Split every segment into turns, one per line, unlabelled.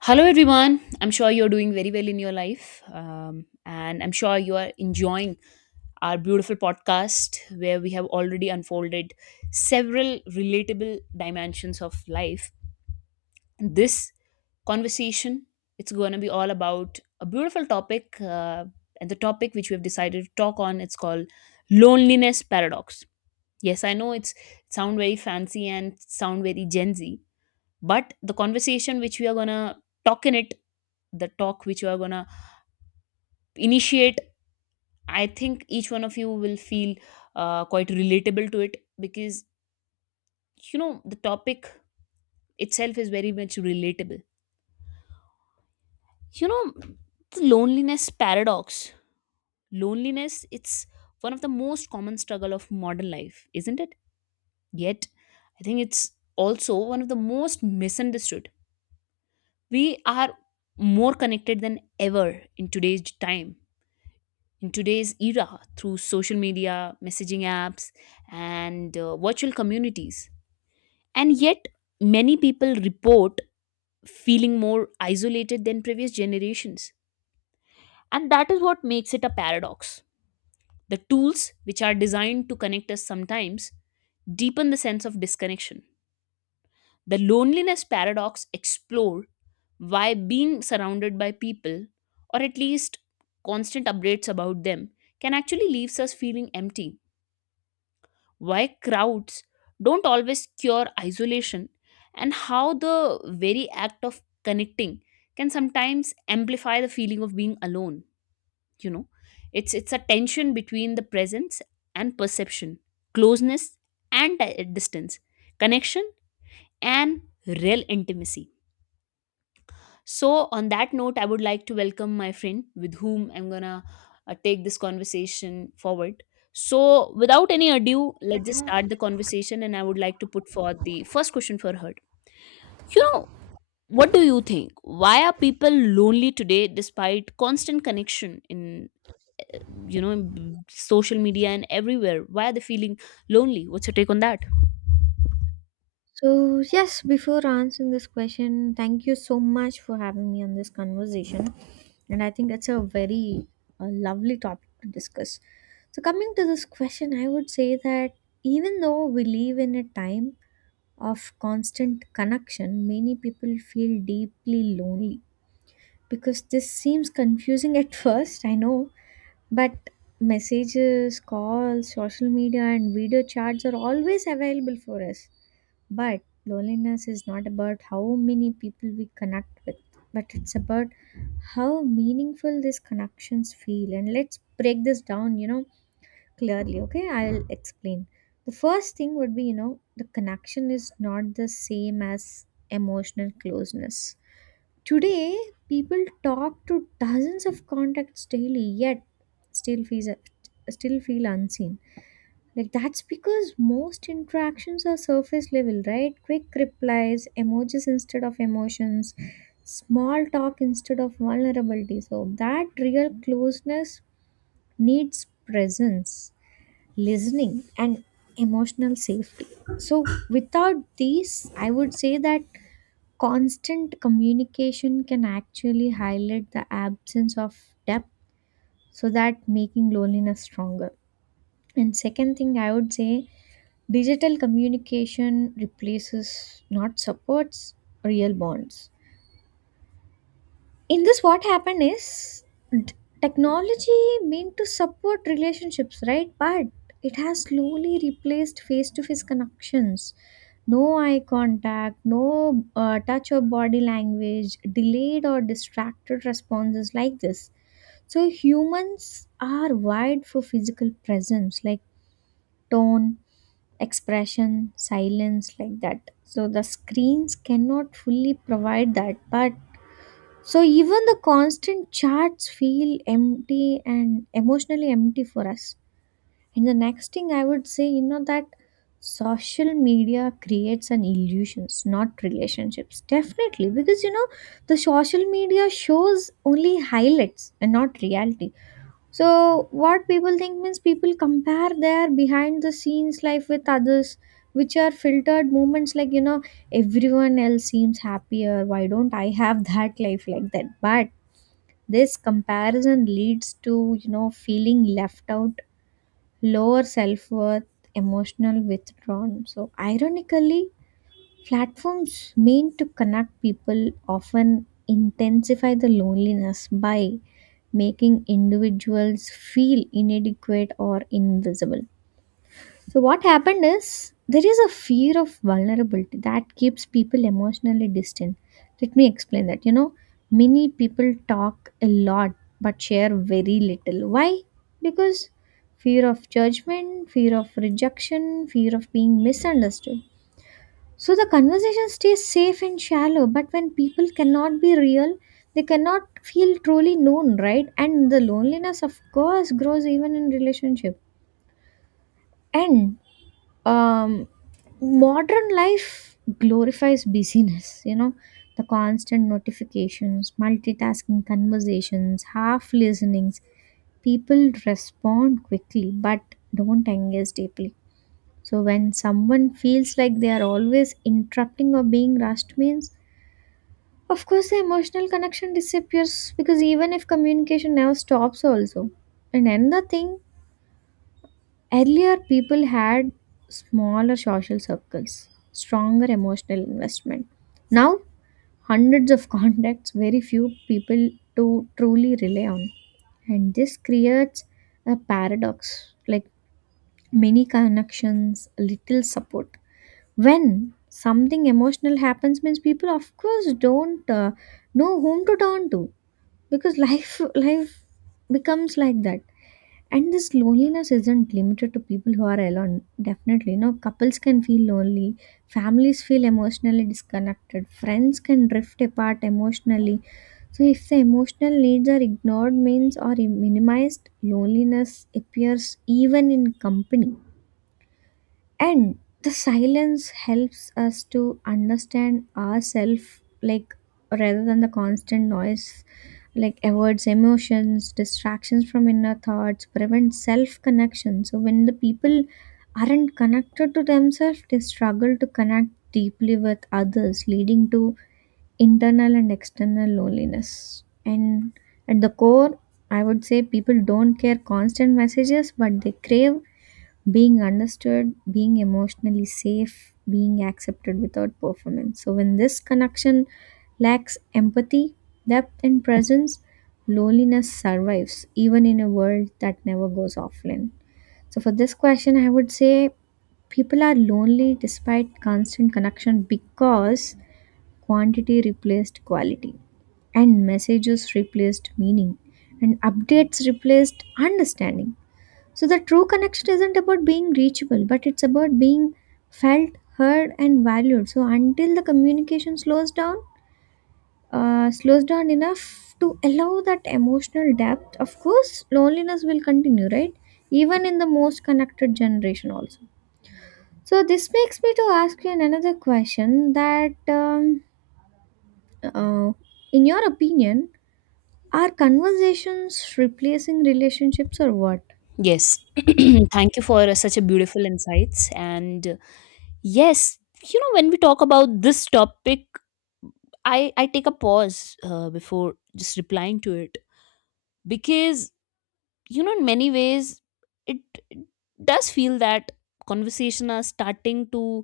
Hello, everyone. I'm sure you're doing very well in your life. And I'm sure you are enjoying our beautiful podcast where we have already unfolded several relatable dimensions of life. This conversation, it's going to be all about a beautiful topic. And the topic which we have decided to talk on, it's called loneliness paradox. Yes, I know it's sound very fancy and sound very Gen Z, but the conversation which we are going to talk in it the talk which you are gonna initiate, I think each one of you will feel quite relatable to it because, you know, the topic itself is very much relatable. You know, the loneliness paradox, loneliness, it's one of the most common struggle of modern life, isn't it? Yet I think it's also one of the most misunderstood. We are more connected than ever in today's time, in today's era, through social media, messaging apps, and virtual communities. And yet, many people report feeling more isolated than previous generations. And that is what makes it a paradox. The tools, which are designed to connect us sometimes, deepen the sense of disconnection. The loneliness paradox explore why being surrounded by people, or at least constant updates about them, can actually leaves us feeling empty, why crowds don't always cure isolation, and how the very act of connecting can sometimes amplify the feeling of being alone. You know, it's a tension between the presence and perception, closeness and distance, connection and real intimacy. So, on that note, I would like to welcome my friend with whom I'm gonna take this conversation forward. So, without any ado, let's just start the conversation. And I would like to put forth the first question for her. You know, what do you think? Why are people lonely today despite constant connection in, you know, in social media and everywhere? Why are they feeling lonely? What's your take on that?
So, yes, before answering this question, thank you so much for having me on this conversation. And I think it's a very lovely topic to discuss. So, coming to this question, I would say that even though we live in a time of constant connection, many people feel deeply lonely because this seems confusing at first, I know, but messages, calls, social media, and video chats are always available for us, but loneliness is not about how many people we connect with, but it's about how meaningful these connections feel. And let's break this down, you know, clearly. Okay, I'll explain. The first thing would be, you know, the connection is not the same as emotional closeness. Today, people talk to dozens of contacts daily, yet still feels still feel unseen, like that's because most interactions are surface level, right? Quick replies, emojis instead of emotions, small talk instead of vulnerability. So that real closeness needs presence, listening, and emotional safety. So without these, I would say that constant communication can actually highlight the absence of depth, so that making loneliness stronger. And second thing I would say, digital communication replaces, not supports, real bonds. In this, what happened is d- technology meant to support relationships, right? But it has slowly replaced face to face connections. No eye contact, no touch of body language, delayed or distracted responses, like this. So humans are wired for physical presence, like tone, expression, silence, like that. So the screens cannot fully provide that. But so even the constant chats feel empty and emotionally empty for us. And the next thing I would say, you know, that social media creates an illusions, not relationships. Definitely, because you know, the social media shows only highlights and not reality, so what people think means people compare their behind the scenes life with others, which are filtered moments, like, you know, everyone else seems happier. Why don't I have that life like that? But this comparison leads to, you know, feeling left out, lower self worth, emotional withdrawn. So, ironically, platforms meant to connect people often intensify the loneliness by making individuals feel inadequate or invisible. So, what happened is there is a fear of vulnerability that keeps people emotionally distant. Let me explain that. You know, many people talk a lot but share very little. Why? Because fear of judgment, fear of rejection, fear of being misunderstood. So the conversation stays safe and shallow, but when people cannot be real, they cannot feel truly known, right? And the loneliness, of course, grows even in relationship. And um, modern life glorifies busyness, you know, the constant notifications, multitasking conversations, half listenings. People respond quickly, but don't engage deeply. So when someone feels like they are always interrupting or being rushed means, of course, the emotional connection disappears because even if communication never stops, also. And another thing, earlier people had smaller social circles, stronger emotional investment. Now, hundreds of contacts, very few people to truly rely on. And this creates a paradox like many connections, little support. When something emotional happens, means people, of course, don't know whom to turn to because life becomes like that. And this loneliness isn't limited to people who are alone. Definitely no, couples can feel lonely, families feel emotionally disconnected, friends can drift apart emotionally. So if the emotional needs are ignored means or minimized, loneliness appears even in company. And the silence helps us to understand ourselves, like rather than the constant noise, like avoids emotions, distractions from inner thoughts, prevents self connection. So when the people aren't connected to themselves, they struggle to connect deeply with others, leading to internal and external loneliness. And at the core, I would say people don't care constant messages, but they crave being understood, being emotionally safe, being accepted without performance. So, when this connection lacks empathy, depth, and presence, loneliness survives even in a world that never goes offline. So, for this question, I would say people are lonely despite constant connection because quantity replaced quality, and messages replaced meaning, and updates replaced understanding. So the true connection isn't about being reachable, but it's about being felt, heard, and valued. So until the communication slows down enough to allow that emotional depth, of course, loneliness will continue, right? Even in the most connected generation, also. So this makes me to ask you another question that, uh, in your opinion, are conversations replacing relationships or what?
Yes. Thank you for such a beautiful insights. And yes, you know, when we talk about this topic, I take a pause before just replying to it because, you know, in many ways, it, it does feel that conversation are starting to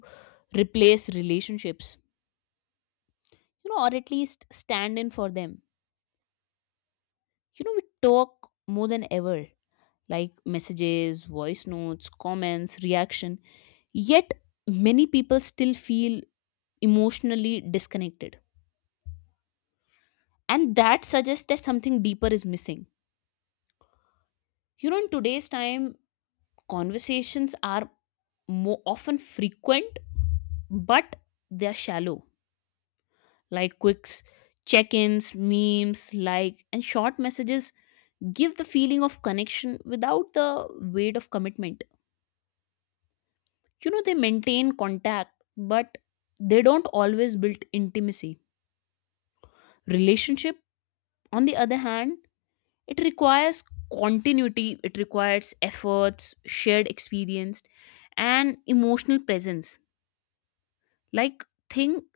replace relationships, you know, or at least stand in for them. You know, we talk more than ever, like messages, voice notes, comments, reaction. Yet, many people still feel emotionally disconnected. And that suggests that something deeper is missing. You know, in today's time, conversations are more often frequent, but they're shallow. Like quicks, check ins, memes, like, and short messages give the feeling of connection without the weight of commitment. You know, they maintain contact, but they don't always build intimacy. Relationship, on the other hand, it requires continuity, it requires efforts, shared experience, and emotional presence. Like thing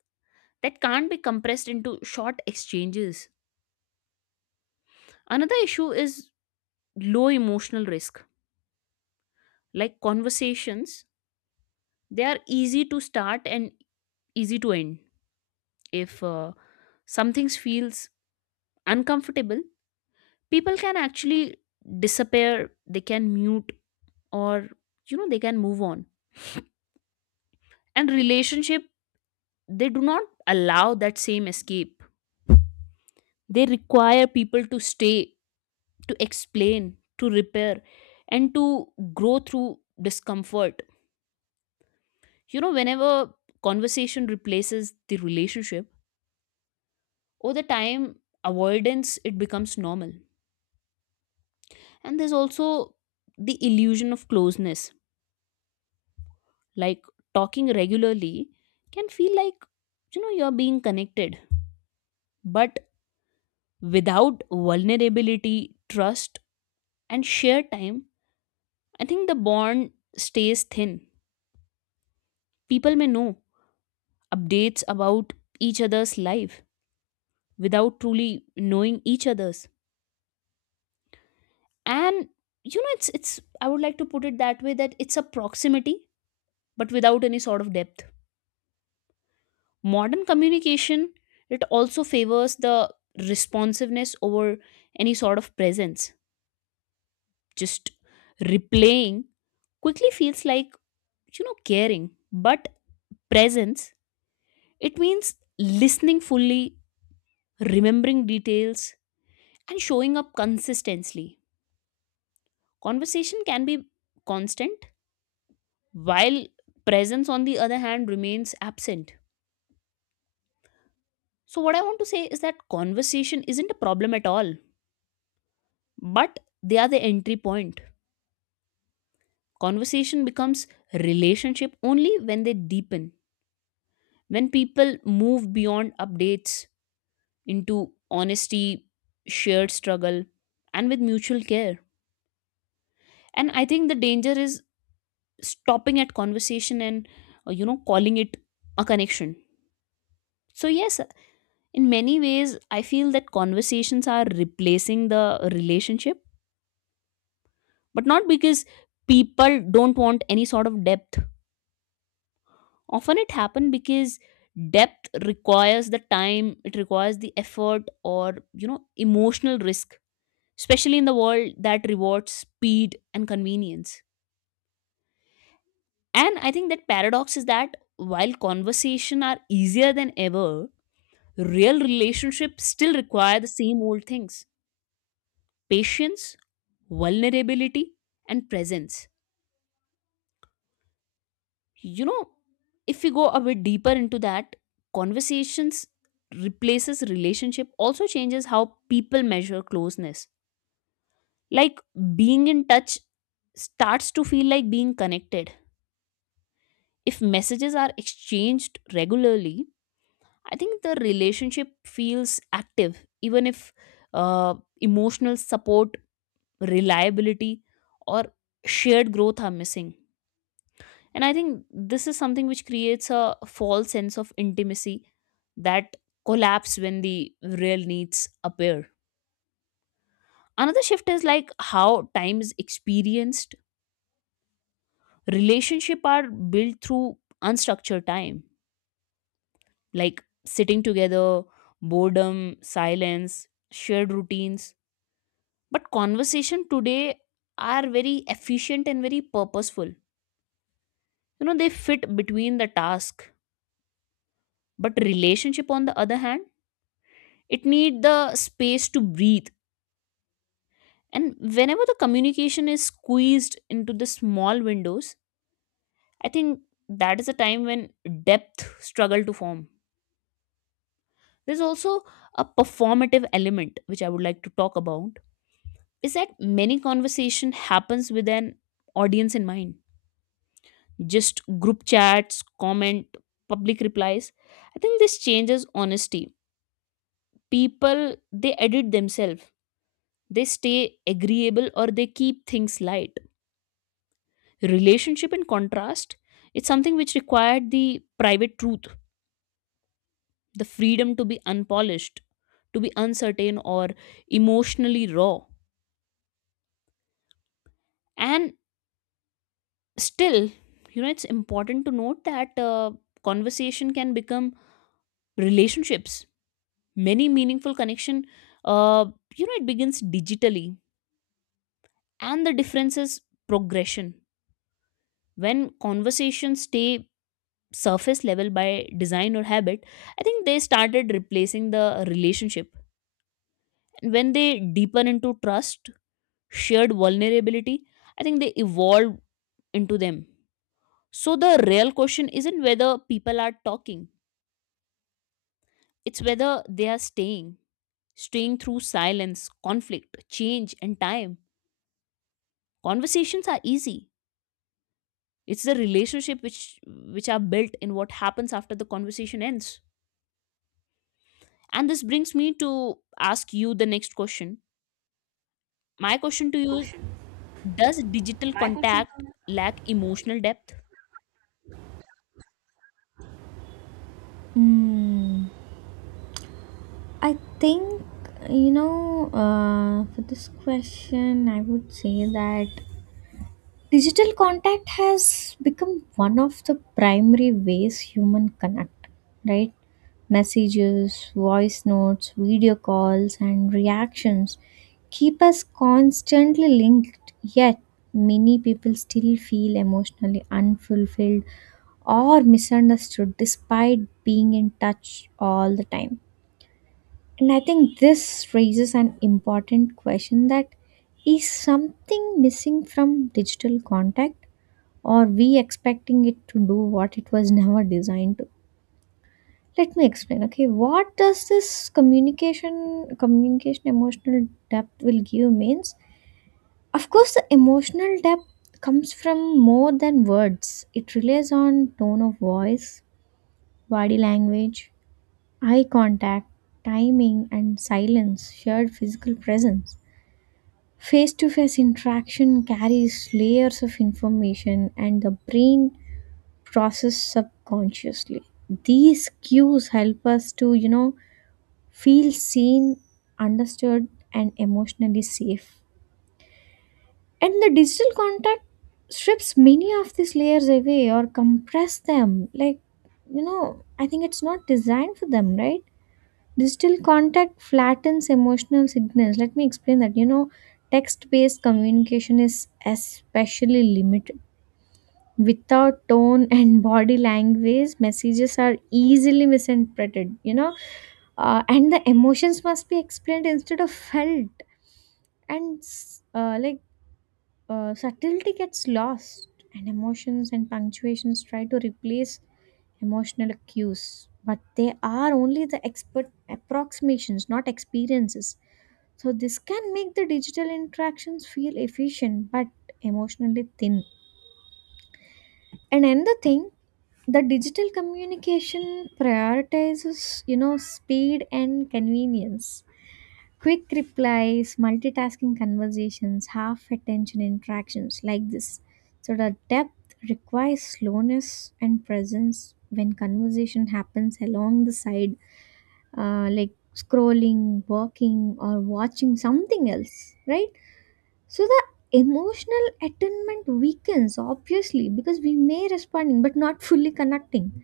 that can't be compressed into short exchanges. Another issue is low emotional risk. Like conversations, they are easy to start and easy to end. If something feels uncomfortable, people can actually disappear, they can mute, or, you know, they can move on. And relationship, they do not allow that same escape, they require people to stay, to explain, to repair, and to grow through discomfort. You know, whenever conversation replaces the relationship, over the time, avoidance, it becomes normal. And there's also the illusion of closeness. Like talking regularly can feel like, you know, you're being connected, but without vulnerability, trust, and shared time, I think the bond stays thin. People may know updates about each other's life without truly knowing each other's. And, you know, it's I would like to put it that way, that it's a proximity but without any sort of depth. Modern communication, it also favors the responsiveness over any sort of presence. Just replaying quickly feels like, you know, caring, but presence, it means listening fully, remembering details, and showing up consistently. Conversation can be constant, while presence, on the other hand, remains absent. So, what I want to say is that conversation isn't a problem at all, but they are the entry point. Conversation becomes relationship only when they deepen, when people move beyond updates into honesty, shared struggle, and with mutual care. And I think the danger is stopping at conversation and, you know, calling it a connection. So yes, in many ways I feel that conversations are replacing the relationship, but not because people don't want any sort of depth. Often it happens because depth requires the time, it requires the effort, or, you know, emotional risk, especially in the world that rewards speed and convenience. And I think that paradox is that while conversation are easier than ever, real relationships still require the same old things: patience, vulnerability, and presence. You know, if we go a bit deeper into that, conversations replaces relationship also changes how people measure closeness. Like being in touch starts to feel like being connected. If messages are exchanged regularly, I think the relationship feels active, even if uh, emotional support, reliability, or shared growth are missing. And I think this is something which creates a false sense of intimacy that collapse when the real needs appear. Another shift is like how time is experienced. Relationship are built through unstructured time, like sitting together, boredom, silence, shared routines. But conversation today are very efficient and very purposeful. You know, they fit between the task. But relationship, on the other hand, it need the space to breathe. And whenever the communication is squeezed into the small windows, I think that is a time when depth struggle to form. There's also a performative element which I would like to talk about, is that many conversation happens with an audience in mind. Just group chats, comment, public replies. I think this changes honesty. People, they edit themselves, they stay agreeable, or they keep things light. Relationship, in contrast, it's something which required the private truth, the freedom to be unpolished, to be uncertain or emotionally raw. And still, you know, it's important to note that conversation can become relationships. Many meaningful connection, uh, you know, it begins digitally, and the difference is progression. When conversations stay surface level by design or habit, I think they started replacing the relationship. And when they deepen into trust, shared vulnerability, I think they evolve into them. So the real question isn't whether people are talking, it's whether they are staying. Staying through silence, conflict, change, and time. Conversations are easy. It's the relationship which are built in what happens after the conversation ends. And this brings me to ask you the next question. My question to you is, does digital contact lack emotional depth?
Hmm. I think, you know, for this question, I would say that digital contact has become one of the primary ways human connect, right? Messages, voice notes, video calls, and reactions keep us constantly linked, yet many people still feel emotionally unfulfilled or misunderstood despite being in touch all the time. And I think this raises an important question, that is something missing from digital contact, or we expecting it to do what it was never designed to? Let me explain. Okay, what does this communication emotional depth will give means? Of course the emotional depth comes from more than words. It relies on tone of voice, body language, eye contact, timing and silence, shared physical presence. Face to face interaction carries layers of information and the brain processes subconsciously. These cues help us to, you know, feel seen, understood, and emotionally safe. And the digital contact strips many of these layers away or compress them. Like, you know, I think it's not designed for them, right? Digital contact flattens emotional signals. Let me explain that. You know, text based communication is especially limited. Without tone and body language, messages are easily misinterpreted, you know, and the emotions must be explained instead of felt. And like subtlety gets lost, and emotions and punctuations try to replace emotional cues, but they are only the expert approximations, not experiences. So, this can make the digital interactions feel efficient but emotionally thin. And another thing, the digital communication prioritizes, you know, speed and convenience. Quick replies, multitasking conversations, half attention interactions, like this. So, the depth requires slowness and presence when conversation happens along the side, like scrolling, walking, or watching something else, right? So the emotional attunement weakens obviously because we may responding but not fully connecting.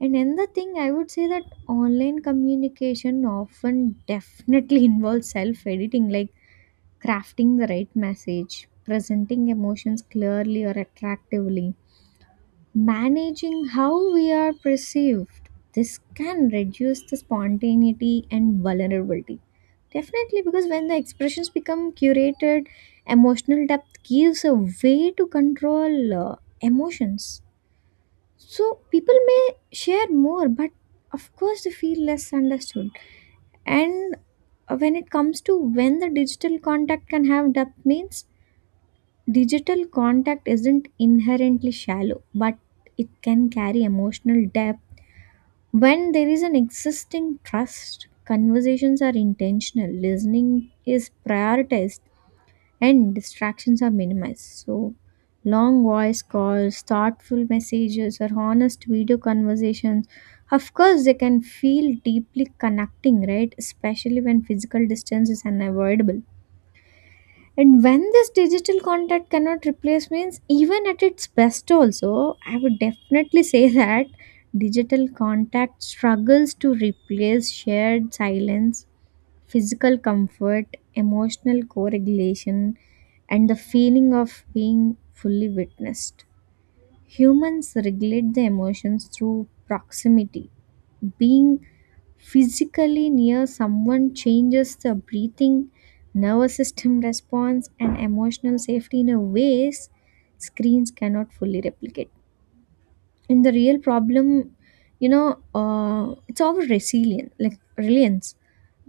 And another thing I would say that online communication often definitely involves self-editing, like crafting the right message, presenting emotions clearly or attractively, managing how we are perceived. This can reduce the spontaneity and vulnerability, definitely because when the expressions become curated, emotional depth gives a way to control emotions. So people may share more, but of course they feel less understood. And when it comes to when the digital contact can have depth means, digital contact isn't inherently shallow, but it can carry emotional depth. When there is an existing trust, conversations are intentional, listening is prioritized, and distractions are minimized. So, long voice calls, thoughtful messages, or honest video conversations, of course, they can feel deeply connecting, right? Especially when physical distance is unavoidable. And when this digital content cannot replace means, even at its best also, I would definitely say that digital contact struggles to replace shared silence, physical comfort, emotional co-regulation, and the feeling of being fully witnessed. Humans regulate the emotions through proximity. Being physically near someone changes the breathing, nervous system response, and emotional safety in a ways screens cannot fully replicate. And the real problem, you know, it's our resilience, like reliance.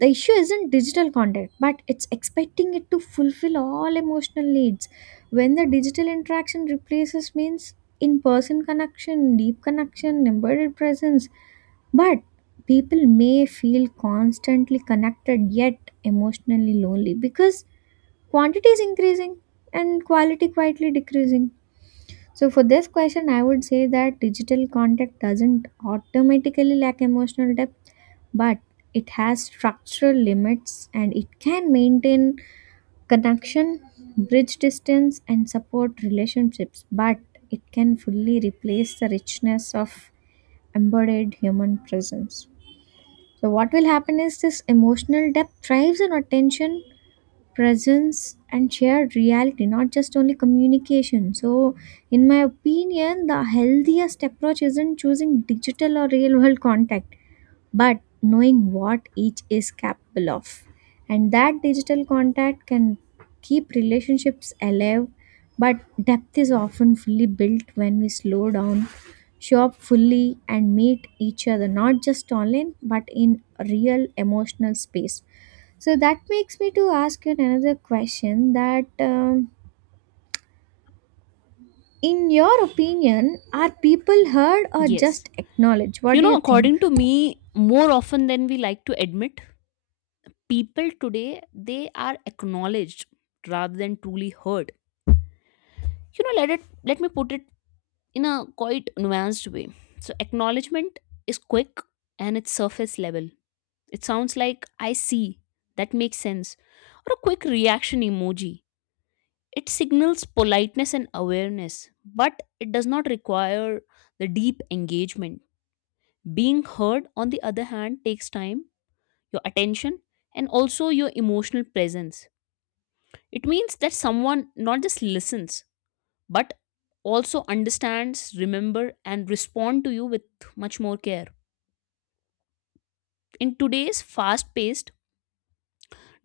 The issue isn't digital content but it's expecting it to fulfill all emotional needs. When the digital interaction replaces means in person connection, deep connection, embodied presence, but people may feel constantly connected yet emotionally lonely because quantity is increasing and quality quietly decreasing. So, for this question, I would say that digital contact doesn't automatically lack emotional depth, but it has structural limits, and it can maintain connection, bridge distance, and support relationships, but it can fully replace the richness of embodied human presence. So, what will happen is this emotional depth thrives on attention, presence, and shared reality, not just only communication. So in my opinion the healthiest approach isn't choosing digital or real world contact, but knowing what each is capable of. And that digital contact can keep relationships alive, but depth is often fully built when we slow down, show up fully, and meet each other, not just online, but in real emotional space. So that makes me to ask you another question that in your opinion, are people heard or
Yes.
just acknowledged? What
You
do
know,
you think?
according to me, more often than we like to admit, people today, they are acknowledged rather than truly heard. You know, let me put it in a quite nuanced way. So acknowledgement is quick and it's surface level. It sounds like "I see," "that makes sense," or a quick reaction emoji. It signals politeness and awareness, but it does not require the deep engagement. Being heard, on the other hand, takes time, your attention, and also your emotional presence. It means that someone not just listens, but also understands, remember, and respond to you with much more care. In today's fast paced,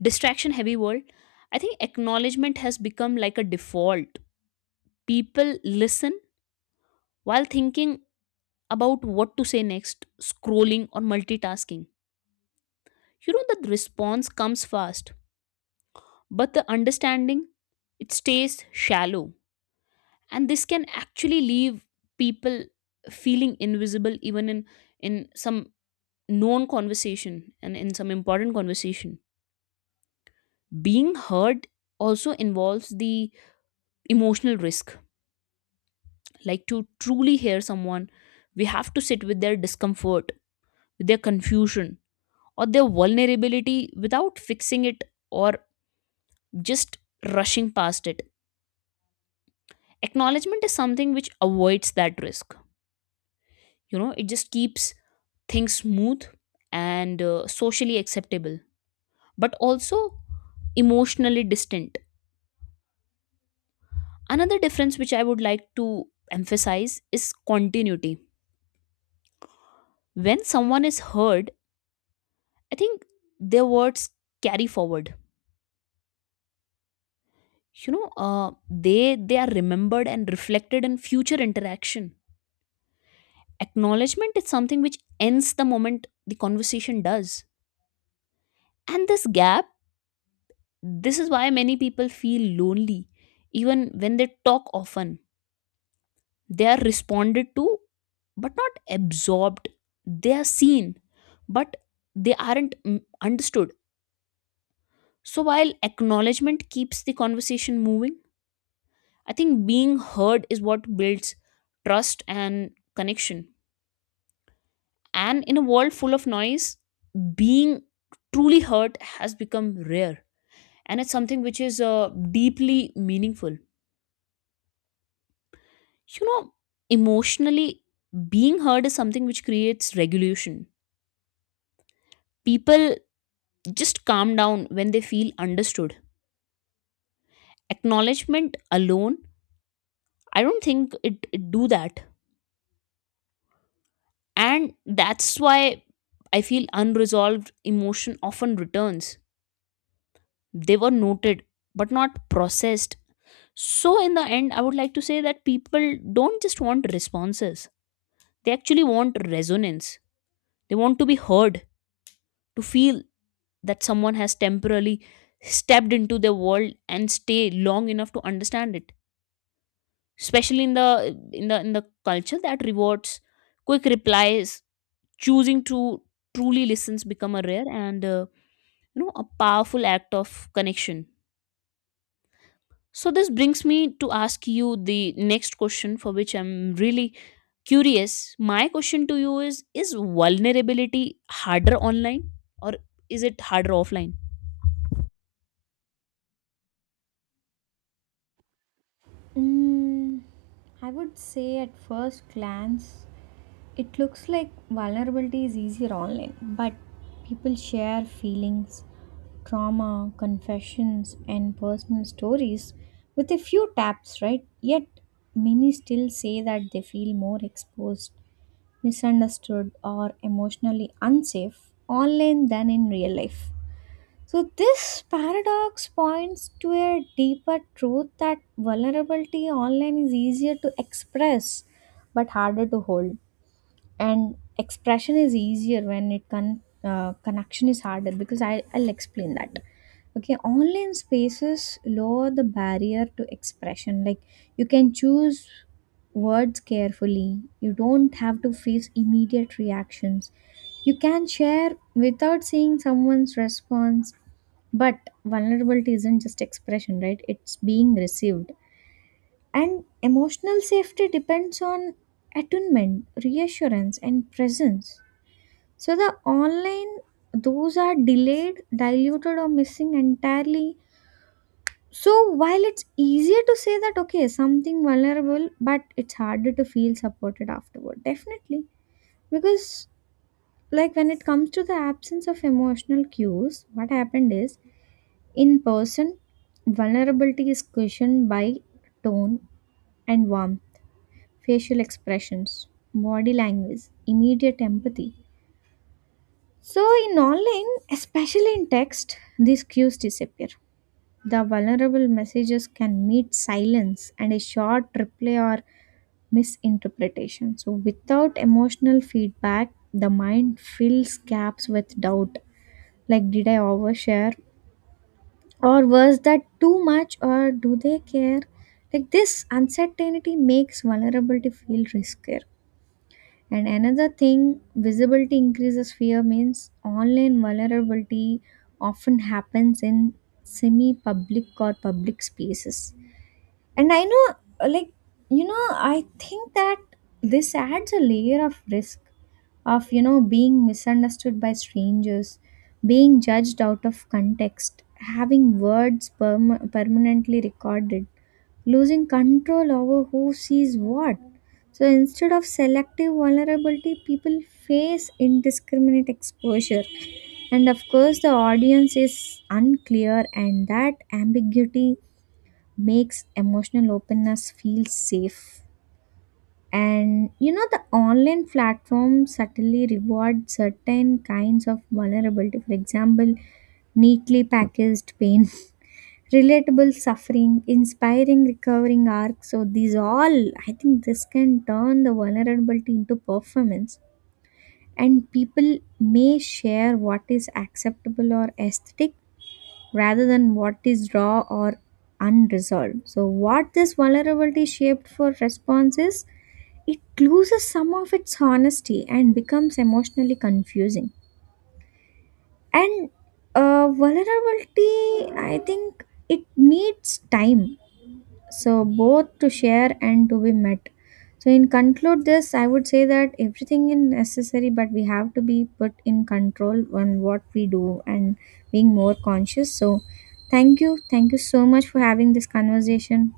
distraction heavy world, I think acknowledgement has become like a default. People listen while thinking about what to say next, scrolling, or multitasking. You know, the response comes fast, but the understanding, it stays shallow. And this can actually leave people feeling invisible even in some known conversation and in some important conversation. Being heard also involves the emotional risk. Like to truly hear someone, we have to sit with their discomfort, with their confusion, or their vulnerability without fixing it or just rushing past it. Acknowledgement is something which avoids that risk. You know, it just keeps things smooth and socially acceptable, but also emotionally distant. Another difference which I would like to emphasize is continuity. When someone is heard, I think their words carry forward. You know, they are remembered and reflected in future interaction. Acknowledgement is something which ends the moment the conversation does. And this gap, this is why many people feel lonely even when they talk often. They are responded to but not absorbed. They are seen but they aren't, understood. So while acknowledgement keeps the conversation moving, I think being heard is what builds trust and connection. And in a world full of noise, being truly heard has become rare, and it's something which is deeply meaningful. You know, emotionally, being heard is something which creates regulation. People just calm down when they feel understood. Acknowledgement alone, I don't think it do that. And that's why I feel unresolved emotion often returns. They were noted but not processed. So in the end I would like to say that people don't just want responses, they actually want resonance. They want to be heard, to feel that someone has temporarily stepped into their world and stay long enough to understand it. Especially in the in the culture that rewards quick replies, choosing to truly listens become a rare and, you know, a powerful act of connection. So this brings me to ask you the next question for which I'm really curious. My question to you is vulnerability harder online or is it harder offline?
Mm, I would say at first glance, it looks like vulnerability is easier online, but people share feelings, trauma, confessions, and personal stories with a few taps, right? Yet many still say that they feel more exposed, misunderstood, or emotionally unsafe online than in real life. So, this paradox points to a deeper truth that vulnerability online is easier to express but harder to hold. And expression is easier when connection is harder because I'll explain that. Okay, online spaces lower the barrier to expression. Like you can choose words carefully, you don't have to face immediate reactions. You can share without seeing someone's response, but vulnerability isn't just expression, right? It's being received. And emotional safety depends on attunement, reassurance, and presence. So the online, those are delayed, diluted, or missing entirely. So while it's easier to say that, okay, something vulnerable, but it's harder to feel supported afterward. Definitely. Because, like, when it comes to the absence of emotional cues, what happened is in person, vulnerability is cushioned by tone and warmth, facial expressions, body language, immediate empathy. So, in online, especially in text, these cues disappear. The vulnerable messages can meet silence and a short reply or misinterpretation. So, without emotional feedback, the mind fills gaps with doubt like, did I overshare? Or was that too much, or do they care? Like this uncertainty makes vulnerability feel riskier. And another thing, visibility increases fear means online vulnerability often happens in semi public or public spaces. And I know, like, you know, I think that this adds a layer of risk of, you know, being misunderstood by strangers, being judged out of context, having words permanently recorded, losing control over who sees what. So instead of selective vulnerability, people face indiscriminate exposure. And of course, the audience is unclear, and that ambiguity makes emotional openness feel safe. And you know, the online platform subtly reward certain kinds of vulnerability, for example, neatly packaged pain, relatable suffering, inspiring recovering arcs. So these all, I think this can turn the vulnerability into performance. And people may share what is acceptable or aesthetic rather than what is raw or unresolved. So, what this vulnerability shaped for response is it loses some of its honesty and becomes emotionally confusing. And vulnerability, I think it needs time, so both to share and to be met. So in conclude this, I would say that everything is necessary, but we have to be put in control on what we do and being more conscious. So thank you, thank you so much for having this conversation.